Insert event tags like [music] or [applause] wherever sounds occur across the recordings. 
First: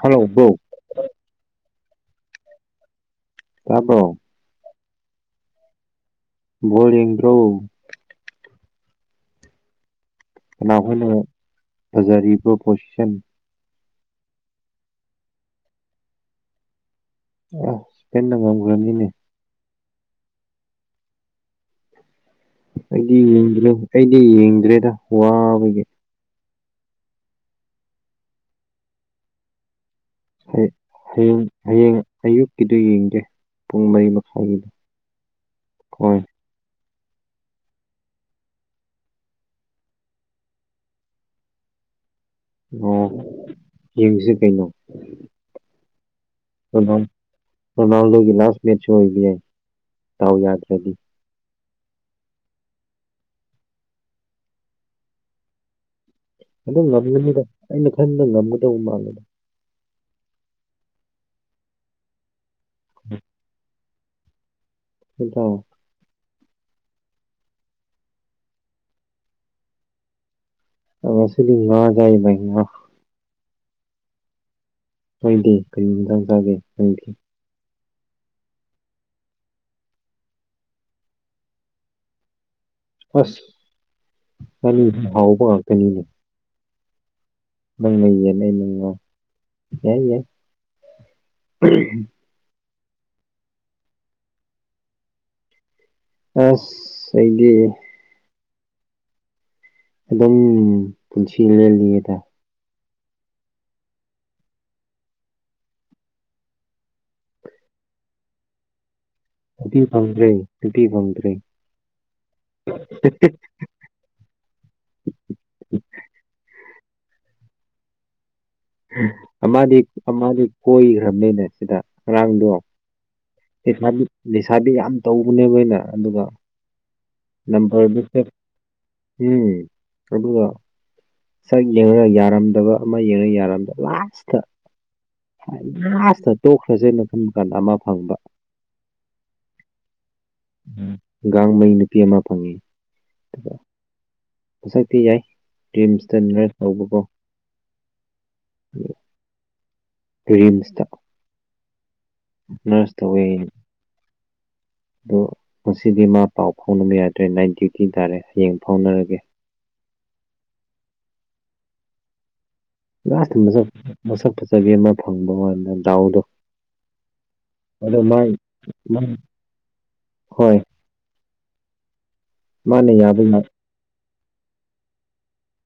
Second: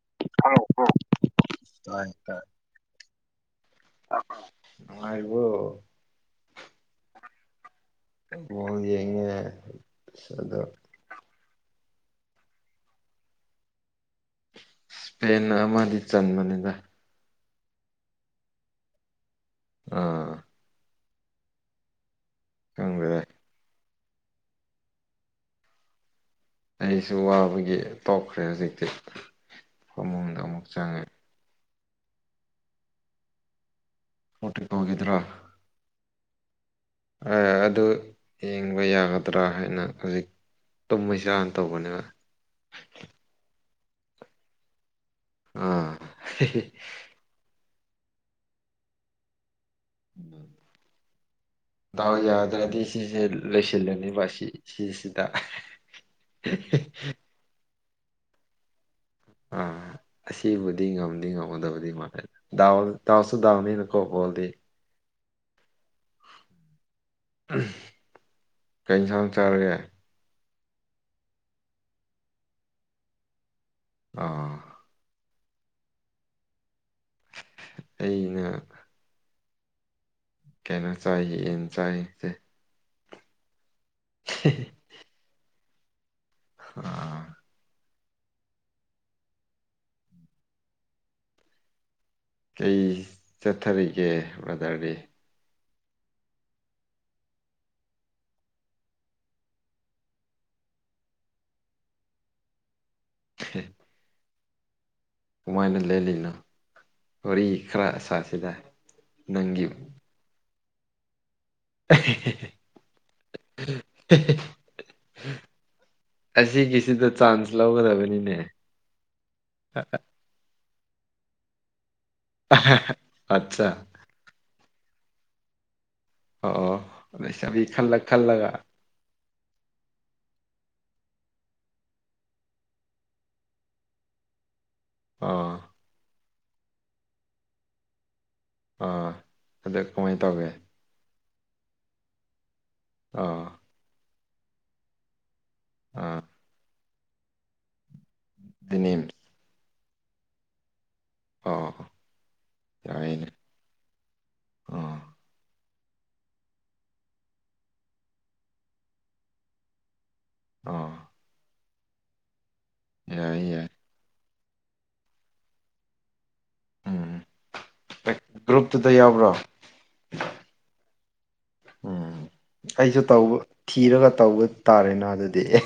hello ꯣ ꯀ ꯇꯀ꯭ꯔꯣ ꯅꯨꯡꯉꯥꯏꯔꯤꯕꯣ ꯣꯡ ꯇ꯭ꯔꯣ ꯍꯗꯤ ꯌꯦꯉ ꯀꯅꯥ ꯍꯨꯝꯅ ꯐꯖꯔꯤꯕ ꯄꯣꯖꯤꯁꯟ ꯏꯁꯄꯦꯟ ꯑꯃꯗꯤ ꯆꯟꯕꯅꯤꯗ ꯑꯄꯟꯅ꯭ꯔꯅꯤꯅꯦ ꯑꯥ ꯑꯩꯗꯤ ꯈꯪꯗꯦꯗ ꯌꯦꯡꯗꯅ ꯑꯩꯗꯤ ꯌꯦꯡꯗ꯭ꯔꯦꯗ ꯋꯥꯕꯒꯤ ꯑꯩꯁꯨ ꯋꯥꯕꯒꯤ ꯇꯣꯛꯈ꯭ꯔꯦ ꯍꯧꯖꯤꯛꯇꯤ ꯐꯃꯡꯗ ꯑꯃꯨꯛ ꯍꯌꯦ- ꯆꯪꯉꯦ ꯍꯌꯦꯡ ꯍꯌꯦꯡ ꯑꯌꯨꯛꯀꯤꯗꯨ ꯌꯦꯡꯗꯦ ꯄꯨꯡ ꯃꯔꯤ ꯃꯈꯥꯏꯒꯤꯗꯣ ꯄꯣꯔꯇꯨꯒꯜꯒꯤꯗꯨꯔꯣ ꯍꯣꯏ ꯑꯗꯨ ꯌꯦꯡꯕ ꯌꯥꯒꯗ꯭ꯔꯥ ꯍꯥꯏꯅ ꯍꯧꯖꯤꯛ ꯇꯨꯝꯃꯩꯁꯤꯔꯥꯟ ꯇꯧꯕꯅꯦꯕ ꯑꯣ ꯌꯦꯡꯁꯤ ꯀꯩꯅꯣ ꯑꯥ ꯃꯃꯥꯡꯗꯒꯤ ꯂꯥꯁ ꯃꯦꯠꯆꯁꯨ ꯑꯣꯏꯕ ꯌꯥꯏ ꯇꯥꯎ ꯌꯥꯗ꯭ꯔꯗꯤ ꯇꯎ ꯌꯥꯗ꯭ꯔꯗꯤ ꯁꯤꯁ ꯂꯣꯏꯁꯤꯂꯅꯤ ꯃꯥꯁꯤ ꯁꯤꯁꯤꯗ ꯑꯗꯨꯝ ꯉꯝꯒꯅꯤꯗ ꯑꯩꯅ ꯈꯟꯕꯗ ꯉꯝꯒꯗꯧꯕ ꯃꯥꯡꯒꯗ ꯑꯥ ꯑꯁꯤꯕꯨꯗꯤ ꯉꯝꯗꯤ ꯉꯝꯃꯗꯕꯗꯤ ꯃꯥꯜꯂ ꯗꯥꯎ ꯗꯥꯎꯁꯨ ꯗꯥꯎꯅꯤꯅ ꯀꯣꯄꯣꯗꯤ ꯍꯗ ꯀꯩ ꯏꯟꯁꯥꯡ ꯆꯔꯒꯦ [unintelligible] ꯑꯥ ꯍꯣꯏꯗꯤ ꯀꯔꯤ ꯃꯇꯥꯡ ꯆꯥꯒꯦ ꯊꯦꯡꯌꯨ ꯑꯩꯅ ꯀꯩ ꯏꯟꯖꯥꯡ ꯆꯥꯏ ꯏꯟ ꯆꯥꯏꯌꯦ ꯑꯁ ꯍꯥꯎꯕ ꯉꯥꯛꯇꯅꯤꯅꯦ ꯑꯥ [unintelligible] ꯀꯩ ꯆꯠꯊꯔꯤꯒꯦ ꯕ꯭ꯔꯗꯔꯗꯤ ꯑꯁ ꯑꯩꯒꯤ ꯑꯗꯨꯝ ꯄꯨꯟꯁꯤ ꯂꯦꯜꯂꯤꯌꯦꯗ [inaudible] ꯀꯃꯥꯏꯅ ꯂꯦꯜꯂꯤꯅꯣ ꯋꯥꯔꯤ ꯈꯔ ꯑꯁꯥꯁꯤꯗ ꯑꯗꯨꯗꯤ ꯐꯟ꯭ꯔꯦ ꯑꯗꯨꯗꯤ ꯐꯟꯔꯦ [inaudible] ꯑꯁꯤꯒꯤꯁꯤꯗ ꯆꯥꯟꯁ ꯂꯧꯒꯗꯕꯅꯤꯅꯦ ꯑꯃꯗꯤ ꯑꯃꯗꯤꯗꯤ ꯀꯣꯏꯈ꯭ꯔꯕꯅꯤꯅꯦ ꯁꯤꯗ ꯉꯔꯥꯡꯗꯣ ꯑꯠꯆꯥ ꯂꯩꯅꯤꯁꯥꯗꯤ ꯌꯥꯝ ꯇꯧꯕꯅꯦꯕ ꯑꯅ ꯑꯗꯨꯒ ꯑꯣ ꯑꯣ ꯂꯩꯁꯥꯕꯤ ꯈꯜꯂ ꯅꯝꯕꯔꯗꯨ ꯈꯜꯂꯒ ꯎꯝ ꯑꯗꯨꯒ ꯁꯛ ꯌꯦꯡꯉꯒ ꯌꯥꯔꯝꯗꯕ ꯑꯃ ꯌꯦꯡꯉꯒ ꯌꯥꯔꯝꯗꯕ ꯂꯥꯁꯇ ꯑꯥ ꯂꯥꯁꯇ ꯇꯣꯛꯈ꯭ꯔꯁꯦꯅ ꯈꯟ ꯀꯥꯟꯗ ꯑꯃ ꯐꯪꯕ ꯑꯥ ꯑꯗꯨ ꯀꯃꯥꯏꯅ ꯇꯧꯒꯦ ꯒꯥꯡ ꯃꯩ ꯅꯨꯄꯤ ꯑꯃ ꯐꯪꯏꯤ ꯑꯥ ꯃꯁꯛꯇꯤ ꯌꯥꯏ ꯔꯤꯝꯁꯇ ꯑꯥ ꯅꯔꯁ ꯇꯧꯕꯀꯣ ꯝ ꯔꯤꯝꯁꯇ ꯑꯣ ꯌꯥꯏꯅꯦ ꯅꯔꯁꯇꯧꯋꯅꯤ ꯑꯥ ꯑꯗꯣ ꯉꯁꯤꯗꯤ ꯃꯥ ꯄꯥꯎ ꯐꯥꯎꯅꯕ ꯌꯥꯗ꯭ꯔꯦ ꯅꯥꯏꯠ ꯗ꯭ꯌꯨꯇꯤ ꯇꯥꯔꯦ ꯍꯌꯦꯡ ꯐꯥꯎꯅꯔꯒꯦ [inaudible] ꯑ ꯂꯥꯁꯇ ꯌꯥꯏ ꯃꯁꯛ ꯃꯁꯛ ꯐꯖꯕꯤ ꯑꯃ ꯐꯪꯕ ꯋꯥꯥꯟꯗ ꯗꯥꯎꯗꯣ ꯎꯝ ꯑꯗ ꯃꯥꯏ ꯒ꯭ꯔꯨꯞꯇꯨꯗ ꯌꯥꯎꯕ꯭ꯔꯣ ꯍꯣꯏ ꯎꯝ ꯃꯥꯅ ꯑꯩꯁꯨ ꯌꯥꯕ ꯇꯧꯕ ꯊꯤꯔꯒ ꯇꯧꯕ ꯇꯥꯔꯦꯅ ꯑꯗꯨꯗꯤ ꯑꯦ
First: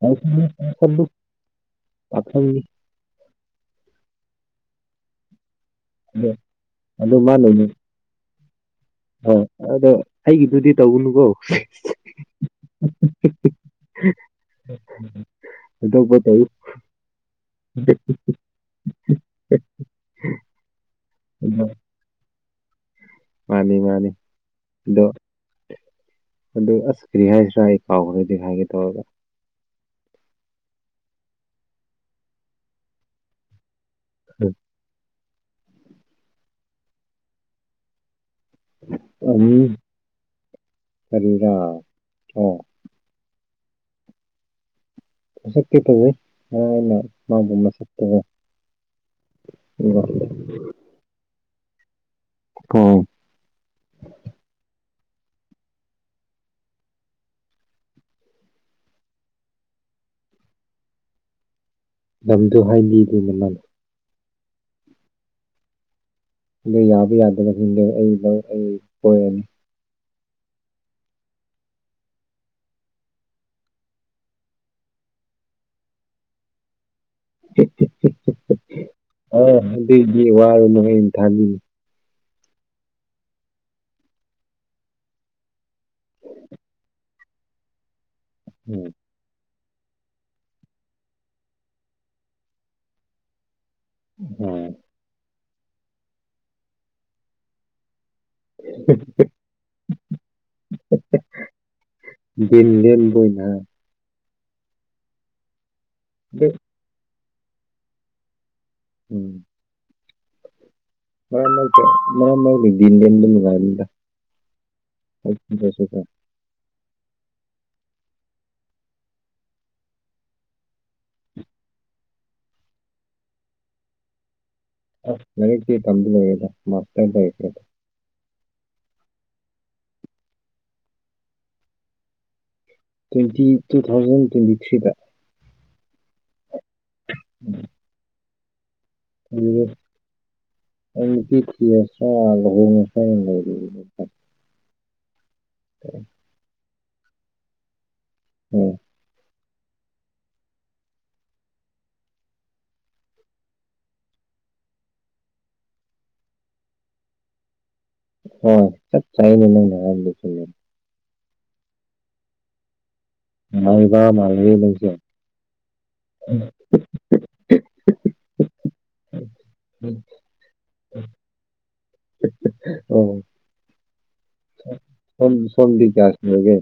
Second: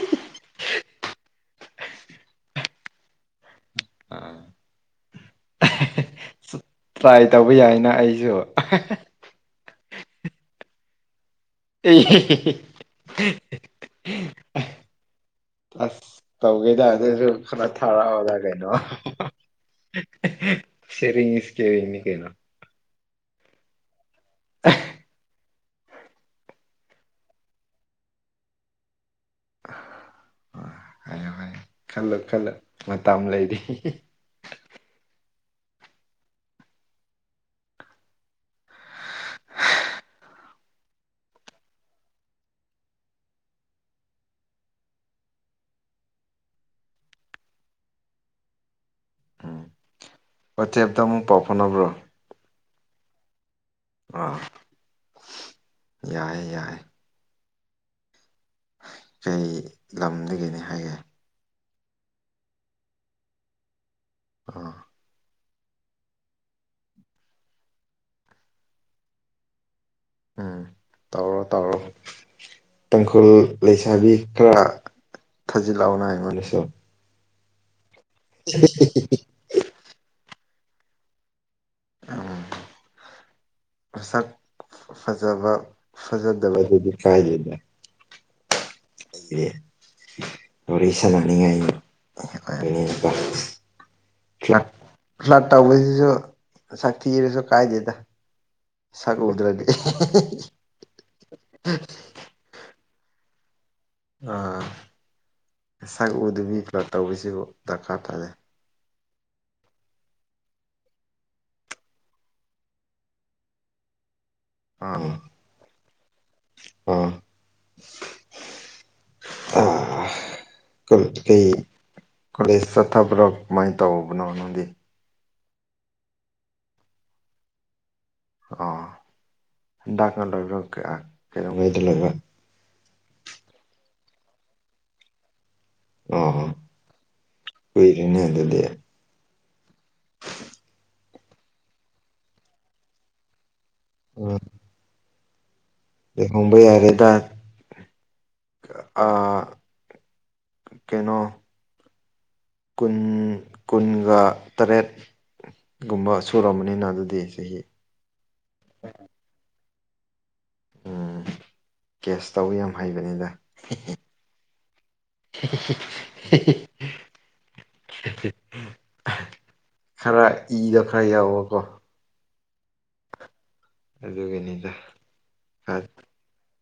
[inaudible] ꯄꯊꯪ ꯑꯥ ꯎꯝ ꯇ꯭ꯔꯥꯏ ꯇꯧꯕ ꯌꯥꯏꯅ ꯑꯩꯁꯨ ꯑ ꯑꯗꯣ ꯑꯩꯒꯤꯗꯨꯗꯤ ꯇꯧꯒꯅꯨꯀꯣ ꯑꯦ ꯑꯇꯣꯞꯄ ꯑꯁ ꯇꯧ ꯇꯧꯒꯦꯗ ꯑꯗꯨꯁꯨ ꯈꯔ ꯊꯥꯔꯛꯑꯣꯗ ꯀꯩꯅꯣ ꯁꯔꯤ ꯃꯤꯁ ꯀꯦ ꯑꯗꯣ ꯏꯅꯤ ꯀꯦꯅ ꯃꯥꯅꯤ ꯃꯥꯅꯤꯗꯣ ꯑꯗꯨ ꯑꯁ ꯀꯔꯤ ꯍꯥꯏꯁꯤꯔꯥ ꯑꯩ ꯀꯥꯎꯈ꯭ꯔꯦꯗꯤ ꯍꯥꯏꯒꯦ ꯇꯧꯔꯒ ꯍꯥꯏꯌꯨ ꯍꯥꯏ ꯈꯜꯂꯣ ꯈꯜꯂꯣ ꯃꯇꯝ ꯂꯩꯔꯤ ꯎꯝ ꯑ ꯁꯔ [unintelligible] [inaudible] ꯁꯛꯇꯦ ꯇꯕꯨ ꯑꯩꯅ ꯃꯥꯕꯨꯅ ꯁꯕ ꯎꯝ ꯋꯥꯆꯦꯞꯇ ꯑꯃꯨꯛ ꯄꯥꯎ ꯐꯥꯎꯅꯕ꯭ꯔꯣ ꯍ [unintelligible] ꯑꯥ ꯌꯥꯏꯦ ꯌꯥꯏꯦ ꯀꯩ ꯂꯝꯗꯒꯤꯗꯒꯤꯅꯤ ꯍꯥꯏꯒꯦ ꯂꯝꯗꯣ ꯍꯥꯏꯕꯤꯗꯣꯏꯅ ꯃꯥꯂ ꯑꯥ ꯑꯗꯨ ꯌꯥꯕ ꯌꯥꯗꯕ ꯈꯗꯦ ꯑꯩ ꯑꯩ ꯀꯣꯏꯔꯅꯤ ꯎꯝ ꯇꯧꯔꯣ ꯇꯧꯔꯣ ꯇꯥꯡꯈꯨꯜ ꯂꯩꯁꯥꯕꯤ ꯈꯔ ꯊꯥꯖꯤꯜꯂꯛꯑꯣꯅ ꯑꯩꯉꯣꯟꯗꯁꯨ ꯑ [unintelligible] [inaudible] ꯒꯤ ꯋꯥꯔ ꯃꯣꯍꯤꯟ ꯊꯅꯤ ꯎꯝ ꯃꯁꯛ ꯐꯖꯕ ꯐꯖꯗꯕꯗꯨꯗꯤ ꯀꯥꯏꯗꯦꯗ ꯎꯝ ꯑꯣꯔꯁ ꯂꯅꯤꯉ ꯎꯝ ꯇꯧꯕꯁꯤꯁꯨ ꯁꯥꯛꯊꯤꯔꯁꯨ ꯀꯥꯏꯗꯦꯗ ꯁꯒꯂꯗꯔꯒꯦ ꯕꯣꯏꯅ ꯑꯥ ꯄꯁꯛ ꯑꯗꯨ ꯎꯗꯕꯤ ꯄ꯭ꯂꯣꯠ ꯇꯧꯕꯁꯤ ꯗꯔꯀꯥꯔ ꯇꯥꯖꯩ ꯎꯝ ꯃ ꯃꯃ ꯀꯥꯏ ꯑꯥ ꯑꯁ ꯐ ꯑꯥ ꯑꯥ ꯀꯩ ꯀꯣꯂꯦꯖ ꯆꯠꯊꯕ꯭ꯔꯣ ꯀꯃꯥꯏꯅ ꯇꯧꯕꯅꯣ ꯅꯪꯒꯤ ꯃ ꯇꯝꯕ ꯑꯣꯏꯗ ꯃꯗ ꯑ ꯏꯀ ꯂꯦ [unintelligible] ꯇ꯭ꯋꯦꯟꯇꯤ ꯇꯨ ꯊꯥꯎꯖꯟ ꯇ꯭ꯋꯦꯟꯇꯤ ꯊ꯭ꯔꯤꯗ ꯑ ꯑꯣꯏꯣꯏꯔꯅꯤ ꯌꯦ ꯑꯗꯨ ꯂꯩ ꯎꯝ [inaudible] ꯑꯦꯗꯤ ꯊ ꯑꯁꯣ ꯑꯜꯍ ꯃꯁ ꯂꯩ ꯑꯣ ꯃꯨꯝꯕꯩ ꯌꯥꯔꯦꯗ ꯎꯝ ꯑ ꯀꯩꯅꯣ ꯀꯨꯟ ꯀꯨꯟꯒ ꯇꯔꯦꯠ ꯒꯨꯝꯕ ꯁꯨꯔꯔꯕꯅꯤꯅ ꯑꯗꯨꯗꯤ ꯆꯍꯤ ꯍꯣꯏ ꯆꯠ ꯆꯥꯏꯅꯉꯅꯔ ꯎꯝ ꯀꯦꯁ ꯇꯧꯋ ꯌꯥꯝ ꯍꯥꯏ ꯉꯕ ꯃꯥꯜ [inaudible] [unintelligible] ꯈꯔ ꯏꯗꯣ ꯈꯔ ꯌꯥꯎꯕꯀꯣ ꯑꯣ ꯑꯗꯨꯒꯤꯅꯤꯗ ꯁ ꯁꯣꯝꯗꯤ ꯑꯁꯂꯒꯦ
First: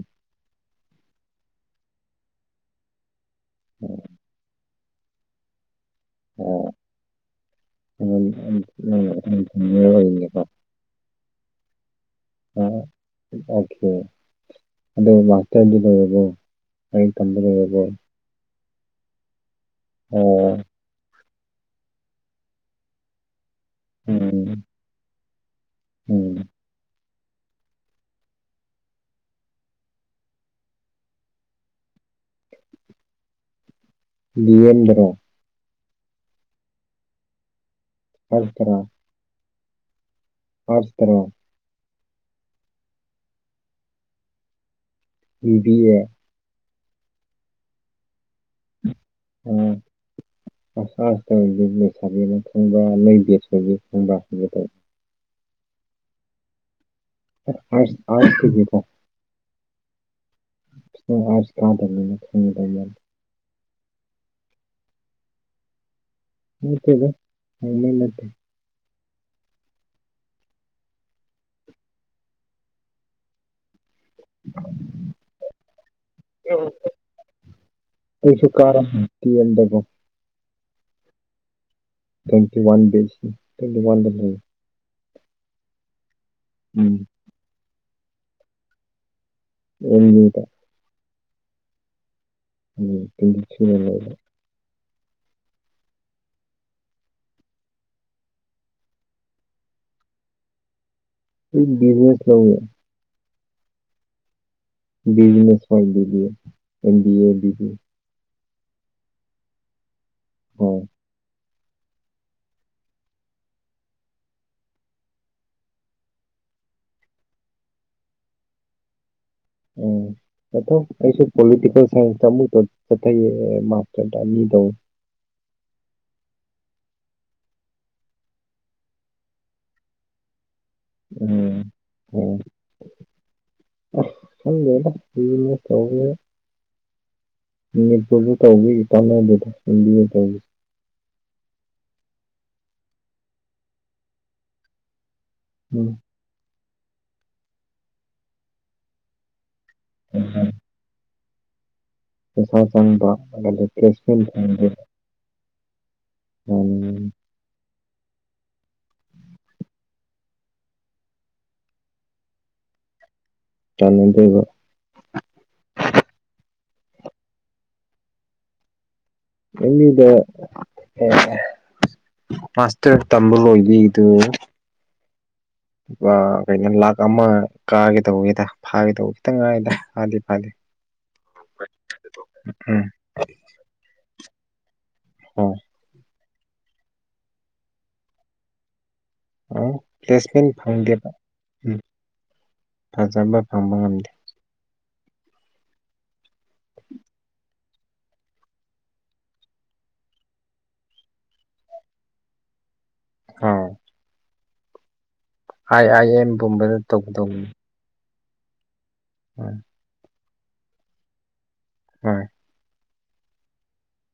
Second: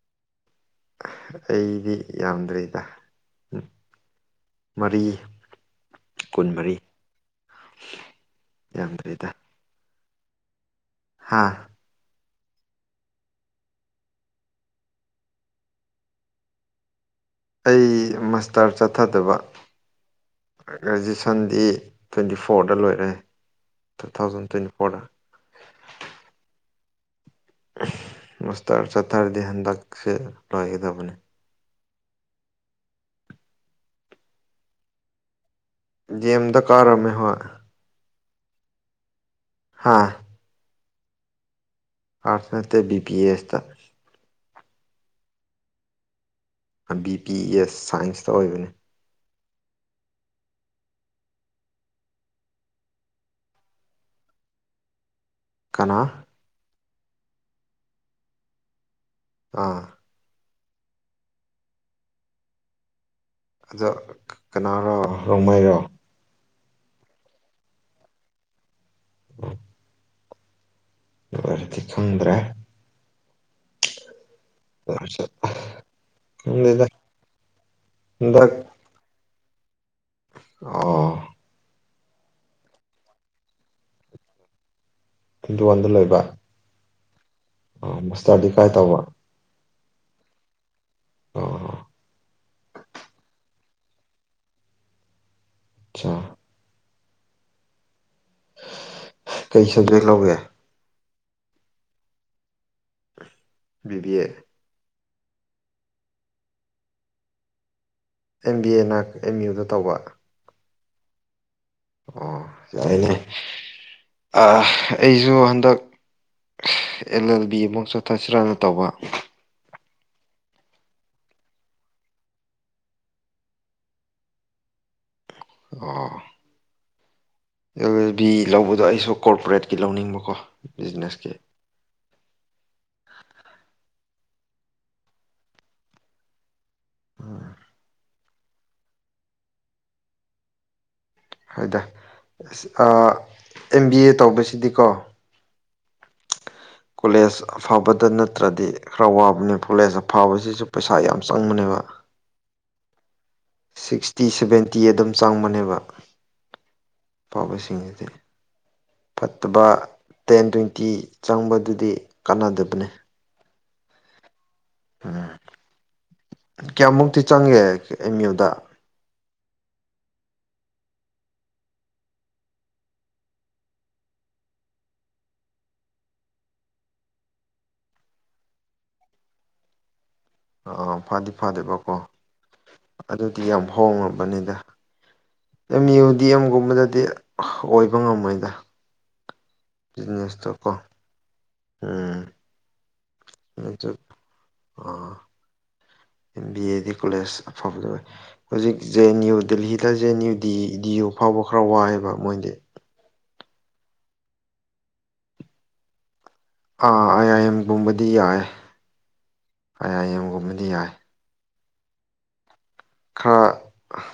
ꯑꯩꯗꯤ ꯌꯥꯝꯗ꯭ꯔꯦꯗ ꯎꯝ ꯃꯔꯤ ꯀꯨꯟꯃꯔꯤ ꯌꯥꯝꯗ꯭ꯔꯤꯗ ꯑ ꯍꯥꯥ ꯑ ꯑꯣꯀꯦ ꯑꯗ ꯃꯥꯇꯖ ꯂꯔꯕꯣ ꯑꯩ ꯃꯥꯁꯇꯔ ꯆꯠꯊꯗꯕ ꯑꯣ ꯒ꯭ꯔꯦꯖꯁ ꯁꯟꯗꯤ ꯇ꯭ꯋꯦꯟꯇꯤ ꯐꯣꯔꯗ ꯂꯣꯏꯔꯦ ꯇꯨ ꯊꯥꯎꯖꯟ ꯎꯝ ꯇ꯭ꯋꯦꯟꯇꯤ ꯐꯣꯔꯗ ꯎꯝ ꯃꯁꯇꯔ ꯆꯠꯊꯔꯗꯤ ꯍꯟꯗꯛꯁꯦ ꯂꯣꯏꯒꯗꯕꯅꯤ ꯂꯌꯦꯟꯗ꯭ꯔꯣ ꯌꯦꯦꯝꯗ ꯀꯥꯔꯝꯃꯦꯍ ꯍꯜ ꯇꯔꯥ ꯍꯥꯥ ꯄꯇ꯭ꯔꯣ ꯑꯥꯔꯊꯅꯦꯦ B P A ꯏꯁꯁꯇ ꯏꯕꯤꯗꯤ A B P S ꯁꯥꯏꯟꯁꯇ ꯑꯣꯏꯕꯅꯤ ꯎꯝ ꯑꯁꯁꯤ ꯇꯧ ꯂꯣꯏ ꯁꯥꯕꯤꯦ ꯑꯃ ꯊꯪꯕ ꯅꯣꯏꯕꯦ ꯁꯣꯏꯕꯦ ꯊꯣꯡꯕ ꯍꯥꯏꯕꯗꯧ ꯀꯅꯥ ꯑꯥ ꯌꯦꯗ ꯑꯥ ꯑꯁ ꯀꯥꯗꯂꯅ ꯈꯪ ꯇ ꯑꯗ ꯀꯅꯥꯔꯣ ꯔꯣꯡꯃꯩꯔꯣ ꯃꯠꯇꯕ ꯅꯠꯇꯦ [inaudible] [unintelligible] ꯔꯗꯤ ꯈꯪꯗ꯭ꯔꯦ ꯈꯪꯗꯦꯗ ꯀꯩꯁꯨ ꯀꯝ ꯤꯣ ꯑ ꯇ꯭ꯋꯦꯟꯇꯤ ꯋꯥꯟ ꯕꯤ ꯇ꯭ꯋꯦꯟꯇꯤ ꯋꯥꯟꯗ ꯂꯩ ꯇ꯭ꯋꯦꯟꯇꯤ ꯋꯥꯟꯗ ꯂꯣꯏꯕ ꯎꯝ ꯑ ꯃꯁꯇꯥꯔꯗꯤ ꯀꯥꯏ ꯇꯧꯕ ꯎꯃꯤꯗ ꯑ ꯎꯝ ꯇꯁꯤꯗ ꯑꯆꯥ ꯀꯩ ꯁꯕꯖꯦꯛ ꯂꯧꯒꯦ ꯕꯤꯖꯤꯅꯦꯁꯦ ꯕꯤꯗꯤ ꯕꯤꯖꯤꯅꯦꯁ ꯑꯦ ꯑꯦꯝ ꯕꯤ ꯑꯦꯅ ꯑꯦꯝ ꯌꯨꯗ ꯇꯧꯕ ꯑꯣ ꯑꯣ ꯌꯥꯅꯦ ꯑꯩꯁꯨ ꯍꯟꯗꯛ ꯑꯦꯜ ꯑꯦꯜ ꯕꯤ ꯑꯃꯨꯛ ꯆꯣꯠꯊꯁꯤꯔꯅ ꯇꯧꯕ ꯎꯝ ꯑ ꯑꯩꯁꯨ ꯄꯣꯂꯤꯇꯀꯦꯜ ꯁꯥꯏꯟꯁꯨꯛꯇ ꯃꯥꯔ [inaudible] ꯑꯥ ꯚ ꯂꯧꯕꯗꯣ ꯑꯩꯁꯨ ꯀꯣꯔꯄꯣꯔꯦꯠꯀꯤ ꯂꯧꯅꯤꯡꯕꯀꯣ ꯕꯤꯖꯤꯅꯦꯁꯀꯤ ꯎꯝ ꯍ ꯁ ꯐꯪꯒꯦ ꯃꯁ ꯎꯝ ꯃꯅꯤꯄꯨꯔꯕꯨ ꯇꯧꯋꯤ ꯇꯅꯣꯕꯨꯗ ꯍꯤꯟꯗꯤꯕꯨ ꯇꯧꯋꯤ ꯑꯗꯨꯣꯏꯗ ꯑꯦꯝ ꯕꯤ ꯑꯦ ꯇꯧꯕꯁꯤꯗꯤꯀꯣ ꯎꯝ ꯀꯣꯂꯦꯖ ꯑꯐꯕꯗ ꯅꯠꯇ꯭ꯔꯗꯤ ꯈꯔ ꯋꯥꯕꯅꯤ ꯀꯣꯂꯦꯖ ꯑꯐꯕꯁꯤꯁꯨ ꯄꯩꯁꯥ ꯌꯥꯝ ꯆꯪꯕꯅꯦꯕ ꯆꯁ ꯆꯟꯕ ꯁꯤꯛꯁꯇꯤ ꯁꯚꯦꯟꯇꯤ ꯑꯗꯨꯝ ꯆꯪꯕꯅꯦꯕ ꯑꯣꯝ ꯦ ꯐꯠꯇꯕ ꯇꯦꯟ ꯇ꯭ꯋꯦꯟꯇꯤ ꯆꯪꯕꯗꯨꯗꯤ ꯀꯥꯟꯅꯗꯕꯅꯤ ꯆꯅꯗꯕꯣ ꯎꯝ ꯀꯌꯥꯃꯨꯛꯇꯤ ꯆꯪꯒꯦ ꯑꯦꯝ ꯌꯨꯗ ꯏꯗ ꯍ ꯃꯥꯁꯇꯔ ꯇꯝꯕꯜ ꯏꯗꯤ ꯏꯗꯨ ꯂꯨꯄꯥ ꯀꯩꯅꯣ ꯂꯥꯛ ꯑꯃ ꯀꯥꯒꯦ ꯇꯧꯕꯦꯗ ꯐꯥꯒꯦ ꯇꯧꯕ ꯈꯤꯇꯪ ꯉꯥꯏꯗ ꯍꯥꯏꯗꯤ ꯑꯥ ꯐꯗꯤ ꯐꯗꯦꯕꯀꯣ ꯎꯝ ꯑꯗꯨꯗꯤ ꯌꯥꯝ ꯍꯣꯡꯉꯕꯅꯤꯗ ꯍꯣꯏ ꯑꯦꯝ ꯌꯨ ꯗꯤ ꯑꯦꯝꯒꯨꯝꯕꯗꯗꯤ ꯑꯣꯏꯕ ꯉꯝꯃꯣꯏꯗ ꯑ ꯄ꯭ꯂꯦꯁꯃꯦꯟ ꯕꯤꯖꯤꯅꯦꯁꯇꯣ ꯀꯣ ꯐꯗꯕ ꯎ ꯎꯝ ꯐꯖꯕ ꯐꯪꯕ ꯑꯗꯨ ꯉꯝꯗꯦ ꯑꯥ M B A D college ꯑꯐꯕꯗ ꯑꯣꯏ ꯍꯧꯖꯤꯛ ꯖꯦ ꯑꯦꯟ ꯌꯨ ꯗꯦꯜꯂꯤꯗ ꯖꯦ ꯑꯦꯟꯨꯗꯤ ꯗꯤ ꯌꯨ ꯐꯥꯎꯕ ꯐꯧꯕ ꯈꯔ ꯋꯥꯏꯑꯦꯕ ꯃꯣꯏꯗꯤ ꯑ ꯑꯥꯏ ꯑꯥꯏ ꯑꯦꯝ ꯑꯥ ꯑꯥꯏ ꯑꯥꯏ ꯑꯦꯝꯒꯨꯝꯕꯗꯤ ꯌꯥꯏ ꯑꯥꯏ ꯎꯝ ꯑꯥꯏ ꯑꯦꯝꯒꯨꯝꯕꯗꯤ ꯌꯥꯏ ꯍꯣꯏ ꯈꯔ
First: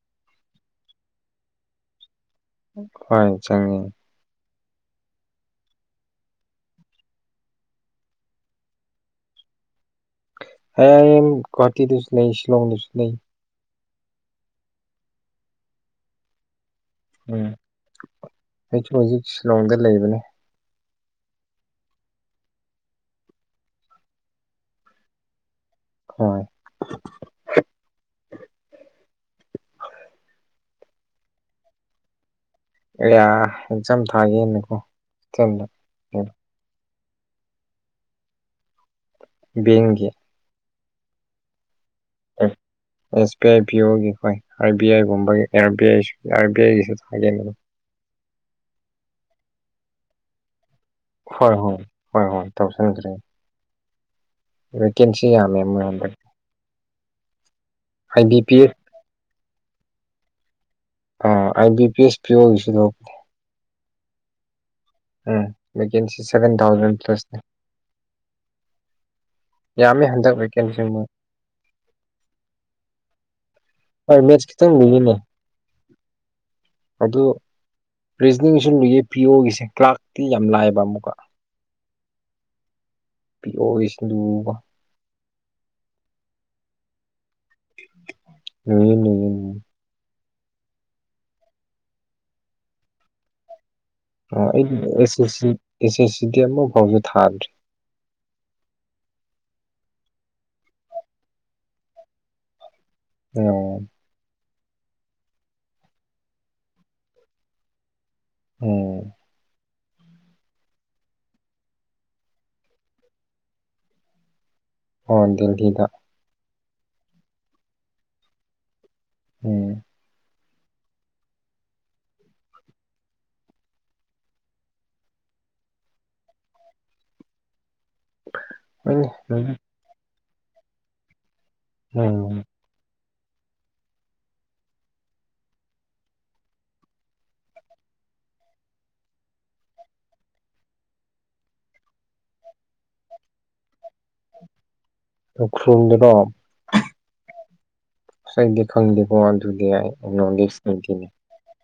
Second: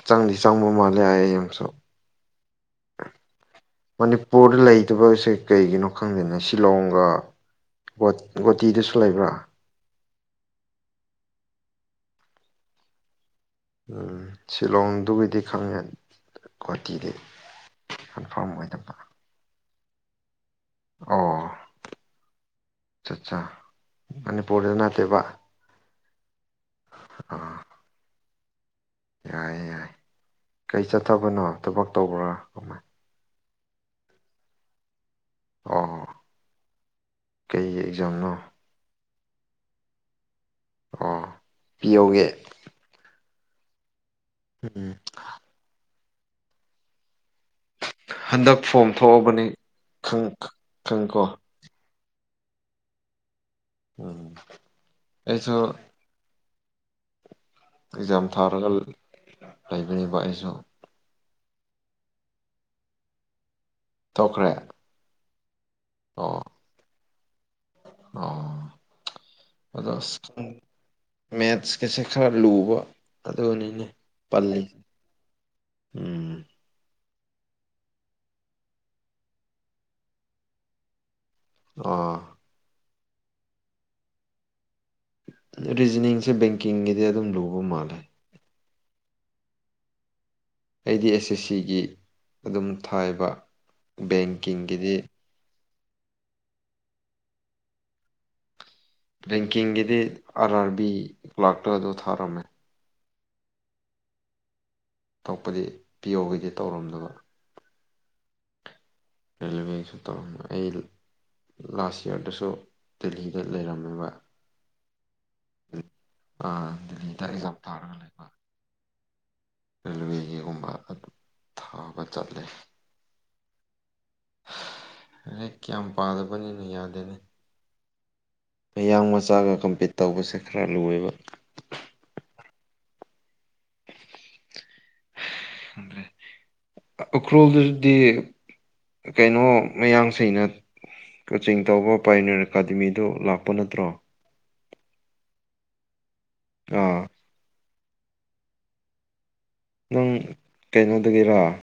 ꯆꯪꯗꯤ ꯆꯪꯕ ꯃꯥꯜꯂꯦ ꯑꯩꯡꯁꯨ ꯍ ꯃꯅꯤꯄꯨꯔꯗ ꯂꯩꯇꯕꯁꯦ ꯀꯩꯒꯤꯅꯣ ꯈꯪꯗꯅꯦ ꯁꯤꯂꯣꯡꯒ ꯒꯣꯇꯤꯗꯨꯁꯨ ꯂꯩꯕ꯭ꯔꯥ ꯍꯦ ꯒꯨꯍꯥꯇꯤꯗꯨꯁꯨ ꯅ ꯁꯤꯂꯣꯡꯗꯨꯁꯨ ꯅ ꯎꯝ ꯁꯤꯂꯣꯡꯗꯨꯒꯤꯗꯤ ꯈꯪꯉꯦ ꯒꯨꯍꯥꯇꯤꯗꯤ ꯎꯝ ꯀꯟꯐꯥꯔꯝ ꯑꯩꯁꯨ ꯑꯣꯏꯗꯕ ꯍꯧꯖꯤꯛ ꯁꯤꯂꯣꯡꯗ ꯂꯩꯕꯅꯦ ꯑꯣ ꯑ ꯑꯆꯥ ꯑꯅꯤ ꯄꯔꯗꯅꯠꯇꯦꯕ ꯍꯣꯏ ꯌꯥꯏ ꯌꯥꯏ ꯀꯩ ꯆꯠꯊꯕꯅꯣ ꯊꯕꯛ ꯇꯧꯕ꯭ꯔꯥ ꯌꯥ ꯑꯦꯛꯖꯥꯝ ꯊꯥꯒꯦꯅꯀꯣꯗ ꯑꯣ ꯀꯩ ꯑꯦꯛꯖꯥꯝꯅꯣ ꯕꯤꯦꯡꯒꯤ ꯑ ꯄꯤꯌꯧꯒꯦ ꯄꯤ ꯑꯥꯏ ꯄꯤ ꯑꯣꯒꯤ ꯍꯣꯏ ꯑꯥꯔ ꯕꯤ ꯑꯥꯏꯒꯨꯝꯕꯒꯤ R B I R B ꯑꯥꯏꯒꯤꯁꯨ ꯊꯥꯒꯦꯅꯦ ꯍꯟꯗꯛ ꯐꯣꯝ ꯊꯣꯛꯑꯕꯅꯤ ꯈꯪ ꯀꯣ ꯍꯣꯏ ꯍꯣꯏ ꯍꯣꯏ ꯍꯣꯏ ꯇꯧꯁꯤꯟꯈ꯭ꯔꯦ ꯎꯝ ꯚꯦꯀꯦꯟꯁꯤ ꯑꯩꯁꯨ ꯌꯥꯝꯃꯦ ꯃꯣꯏ ꯍꯟꯗ ꯑꯦꯛꯖꯥꯝ ꯊꯥꯔꯒ ꯂꯩꯕꯅꯦꯕ ꯑꯩꯁꯨ ꯑꯥ ꯑꯥꯏ ꯕꯤ ꯄꯤ ꯑꯦꯁ ꯄꯤ ꯑꯣꯒꯤꯁꯨꯗꯄ ꯊꯣꯛꯈ꯭ꯔꯦ ꯎꯝꯁꯤ ꯑꯣ ꯁꯚꯦꯟ ꯊꯥꯎꯖꯟ ꯄ꯭ꯂꯁꯅꯦ ꯑꯣ ꯑꯗꯣ ꯌꯥꯝꯃꯦ ꯍꯟꯗꯛ ꯚꯦꯀꯦꯟꯁꯤ ꯃꯣꯏ ꯃꯦꯠꯁꯀꯁꯦ ꯈꯔ ꯂꯨꯕ ꯑꯗꯨꯅꯤꯅꯦ ꯑꯩ ꯃꯦꯆ ꯄꯜꯂꯤꯁꯦ ꯈꯈꯤꯇꯪ ꯅꯤꯅꯦ ꯎꯝ ꯑꯗꯨ ꯔꯤꯖꯅꯤꯡꯁꯨ ꯂꯨꯏꯌꯦ ꯄꯤ ꯑꯣꯒꯤꯁꯦ ꯀ꯭ꯂꯥꯛꯇꯤ ꯌꯥꯝ ꯂꯥꯏꯑꯕ ꯑꯃꯨꯛꯀ ꯑꯥ ꯄꯤ ꯑꯣ ꯏꯁꯅꯒ ꯔꯤꯖꯅꯤꯡꯁꯦ ꯕꯦꯡꯀꯤꯡꯒꯤꯗꯤ ꯑꯗꯨꯝ ꯂꯨꯕ ꯃꯥꯜꯂꯦ ꯎꯅꯦ ꯑꯩ ꯗꯤ ꯑꯦꯁ ꯑꯦꯁ ꯁꯤꯒꯤ ꯑꯗꯨꯝ ꯊꯥꯏꯕ ꯑ ꯑꯩ ꯕꯦꯡꯀꯤꯡꯒꯤꯗꯤ ꯑꯦꯁ ꯑꯦꯁ ꯑꯦꯁ ꯁꯤꯗꯤ ꯑꯃ ꯐꯥꯎꯁꯨ ꯊꯥꯗ꯭꯭ꯔꯔꯤ ꯔꯦꯡꯀꯤꯡꯒꯤꯗꯤ ꯑꯥꯔ ꯑꯥꯔ ꯕꯤ ꯂꯥꯛꯇꯨ ꯑꯗꯨ ꯊꯥꯔꯝꯃꯦ ꯑꯣ ꯇꯄꯗꯤ ꯄꯤꯌꯣꯒꯤꯗꯤ ꯇꯧꯔꯝꯗꯕ ꯎꯝ ꯔꯦꯜꯋꯦꯁꯨ ꯇꯧꯔꯝꯃ ꯑꯩ ꯂꯥꯁ ꯏꯌꯥꯔꯗꯁꯨ ꯗꯦꯜꯂꯤꯗ ꯂꯩꯔꯝꯃꯦꯕ ꯑꯣ ꯗꯦꯜꯂꯤꯗ ꯑꯥ ꯗꯦꯜꯂꯤꯗ ꯑꯦꯛꯖꯥꯝ ꯇꯥꯔꯒ ꯂꯩꯕ ꯎꯝ ꯔꯦꯜꯋꯦꯒꯤꯒꯨꯝ ꯑꯗꯨ ꯊꯥꯕ ꯆꯠꯂꯦ ꯍꯦꯛ ꯀꯌꯥꯝ ꯄꯥꯗꯕꯅꯤꯅꯣ ꯌꯥꯗꯦꯅꯤ ꯃꯌꯥꯡ ꯍꯣꯏꯅꯦ ꯃꯆꯥꯒ ꯀꯝꯄꯤꯠ ꯇꯧꯕꯁꯦ ꯈꯔ ꯂꯣꯏꯕ ꯑꯝ ꯎꯈ꯭ꯔꯣꯜꯗꯗꯤ ꯀꯩꯅꯣ ꯃꯌꯥꯁꯤꯩꯅ ꯀꯣꯆꯤꯡ ꯇꯧꯕ ꯄꯥꯏꯅꯔ ꯑꯦꯀꯥꯗꯃꯤꯗꯨ ꯂꯥꯛꯄ ꯅꯠꯇ꯭ꯔꯣ ꯂꯧꯈ꯭ꯔꯨꯝꯗꯅꯣ ꯑꯥ ꯥꯏꯣ ꯑꯗꯨꯗꯤ ꯌꯥ ꯅꯪ ꯅꯣꯁꯅꯦ ꯀꯩꯅꯣꯗꯒꯤꯔꯥ